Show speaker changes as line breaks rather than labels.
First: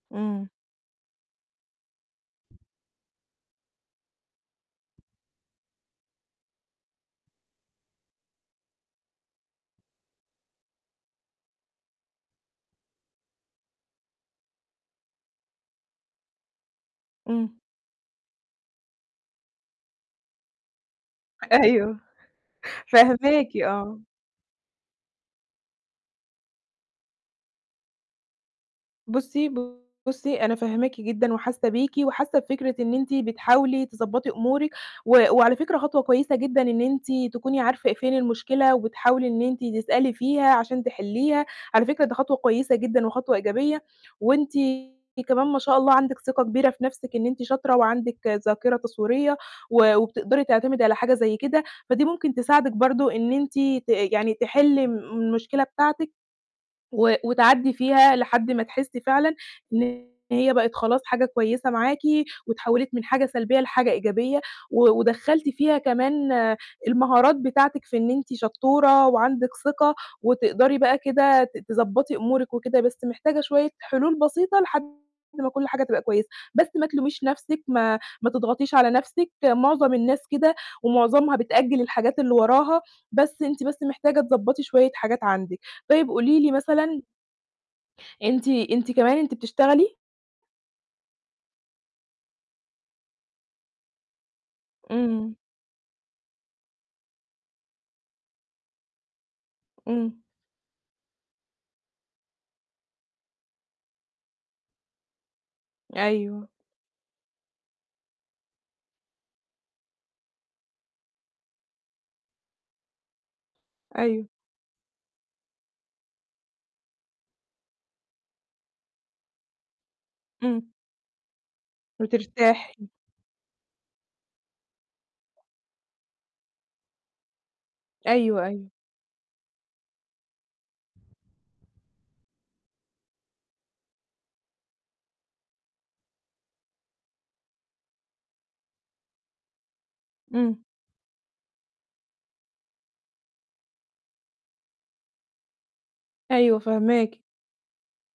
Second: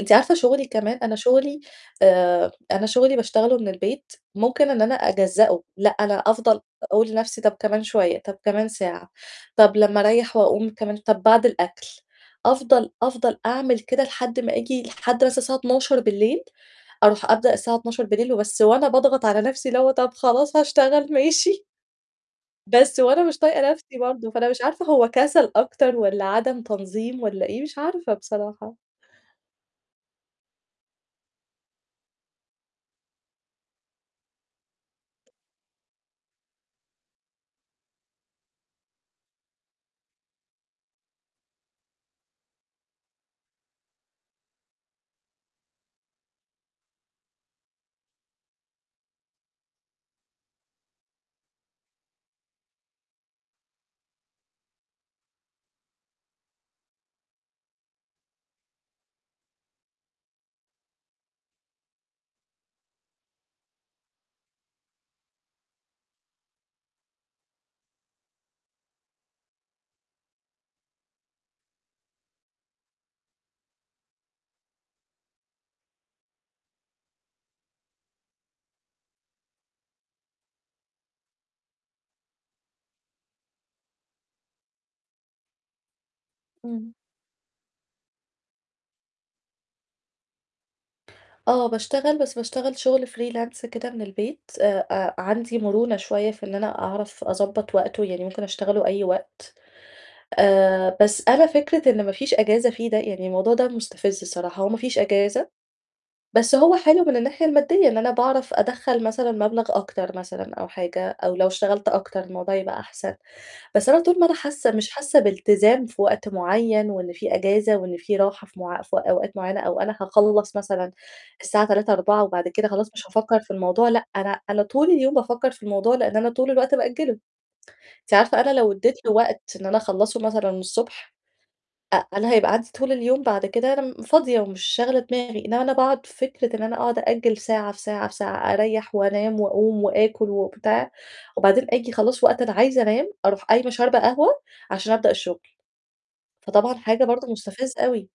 أنتِ عارفة
إمم.
شُغلي كمان، أنا شُغلي، آآ أنا شُغلي باشتغله من البيت، ممكن إن أنا أجزّأُه، لأ، أنا أفضل أقول لنَفْسي طَب كمان شوية، طَب كمان ساعة، طَب لمّا أريّح وأقوم كمان ش طَب بعد الأكل. أفضل أفضل أعمل كده لحد ما آجي لحد مثلًا الساعة 12:00 ص، أروح أبدأ
إمم.
الساعة 12:00 ص وبس وأنا باضغط على نَفْسي اللي هو طَب خلاص هاشتغل ماشي.
أيوه،
بس وأنا مش
فاهماكِ،
طايقة نَفْسي
آه.
برضه، فأنا مش عارفة هو كَسَل أكتر والّا عَدم تنظيم والّا إيه، مش عارفة بصراحة.
بُصّي، بُصّي أنا فاهماكِ جدًا وحاسّة بيكِ وحاسّة بفكرة إن أنتِ بتحاولي تضبّطي أمورِك، و وعلى فكرة خطوة كويسة جدًا إن أنتِ تكوني عارفة فين المشكلة وبتحاولي إن أنتِ تسألي فيها عشان تحلِّيها. على فكرة ده خطوة كويسة جدًا وخطوة إيجابية وأنتِ كمان ما شاء الله عندِك ثِقة كبيرة في نَفْسِك إن أنتِ شاطرة وعندِك ذاكرة تصويرية و وبتقدري تعتمدي على حاجة زي كده، فدي ممكن تساعدِك برضه إن أنتِ ت يعني تحِلّي م المشكلة بتاعتِك و وتعدّي فيها لحد ما تحسّي فعلًا إن هي بقت خلاص حاجة كويسة معاكِ واتحوّلِت من حاجة سلبية لحاجة إيجابية و ودخَّلتِ فيها كمان المهارات بتاعتِك في إن أنتِ شطورة وعندِك ثِقة وتقدري بقى كده ت تضبّطي أمورِك وكده، بس محتاجة شوية حُلول بسيطة لحد ما كل حاجة تبقى كويسة. بس ما تلوميش نَفْسِك، ما ما تضغطيش على نَفْسِك، مُعظم الناس كده ومُعظمها بتأجِّل الحاجات اللي وراها، بس أنتِ بس محتاجة تضبّطي شوية حاجات عندِك. طيب قولي لي
إمم.
مثلًا أنتِ أنتِ كمان أنتِ بتشتغلي؟
آه، باشتغل، بس باشتغل شُغل freelance كده من البيت آآ، آآ،
إمم.
عندي مُرونة شوية في إن أنا أعرف أضبّط وقته، يعني ممكن أشتغله أي وقت.
إمم.
آآ، بس أنا فكرة إن ما فيش أجازة فيه ده، يعني الموضوع ده مُستفز الصراحة هو ما فيش أجازة،
أيوه.
بس هو حلو من الناحية المادّية إن أنا باعرف أدخّل مثلًا مَبلغ أكتر مثلًا أو حاجة، أو لو اشتغلت أكتر الموضوع هيبقى أحسن. بس أنا طول ما
أيوه.
أنا حاسّة مش حاسّة بإلتزام في وقت معيّن وإن في أجازة وإن في راحة في مع في أوقات معيّنة أو أنا هاخلّص
إمم.
مثلًا الساعة 15:00، 16:00 وبعد كده
وترتاحي.
خلاص مش هافكّر في الموضوع، لأ، أنا أنا طول اليوم بافكّر في الموضوع لإن أنا طول الوقت بأجِّله. أنتِ عارفة
أيوه،
أنا
أيوه.
لو ادّيت له وقت إن أنا أخلّصه مثلًا الصبح، أ أنا هيبقى عندي طول اليوم بعد كده أنا م فاضية ومش شاغلة دماغي، إنّما أنا باقعُد في فكرة إن أنا أقعُد أأجِّل ساعة، في ساعة، في ساعة، أريّح وأنام وأقوم وآكُل
إمم.
وبتاع وبعدين آجي خلاص وقت أنا عايزة أنام، أروح قايمة شاربة قهوة عشان أبدأ الشُغل،
أيوه،
فطبعًا حاجة
فاهماكِ.
برضه مُستفزّة أوي.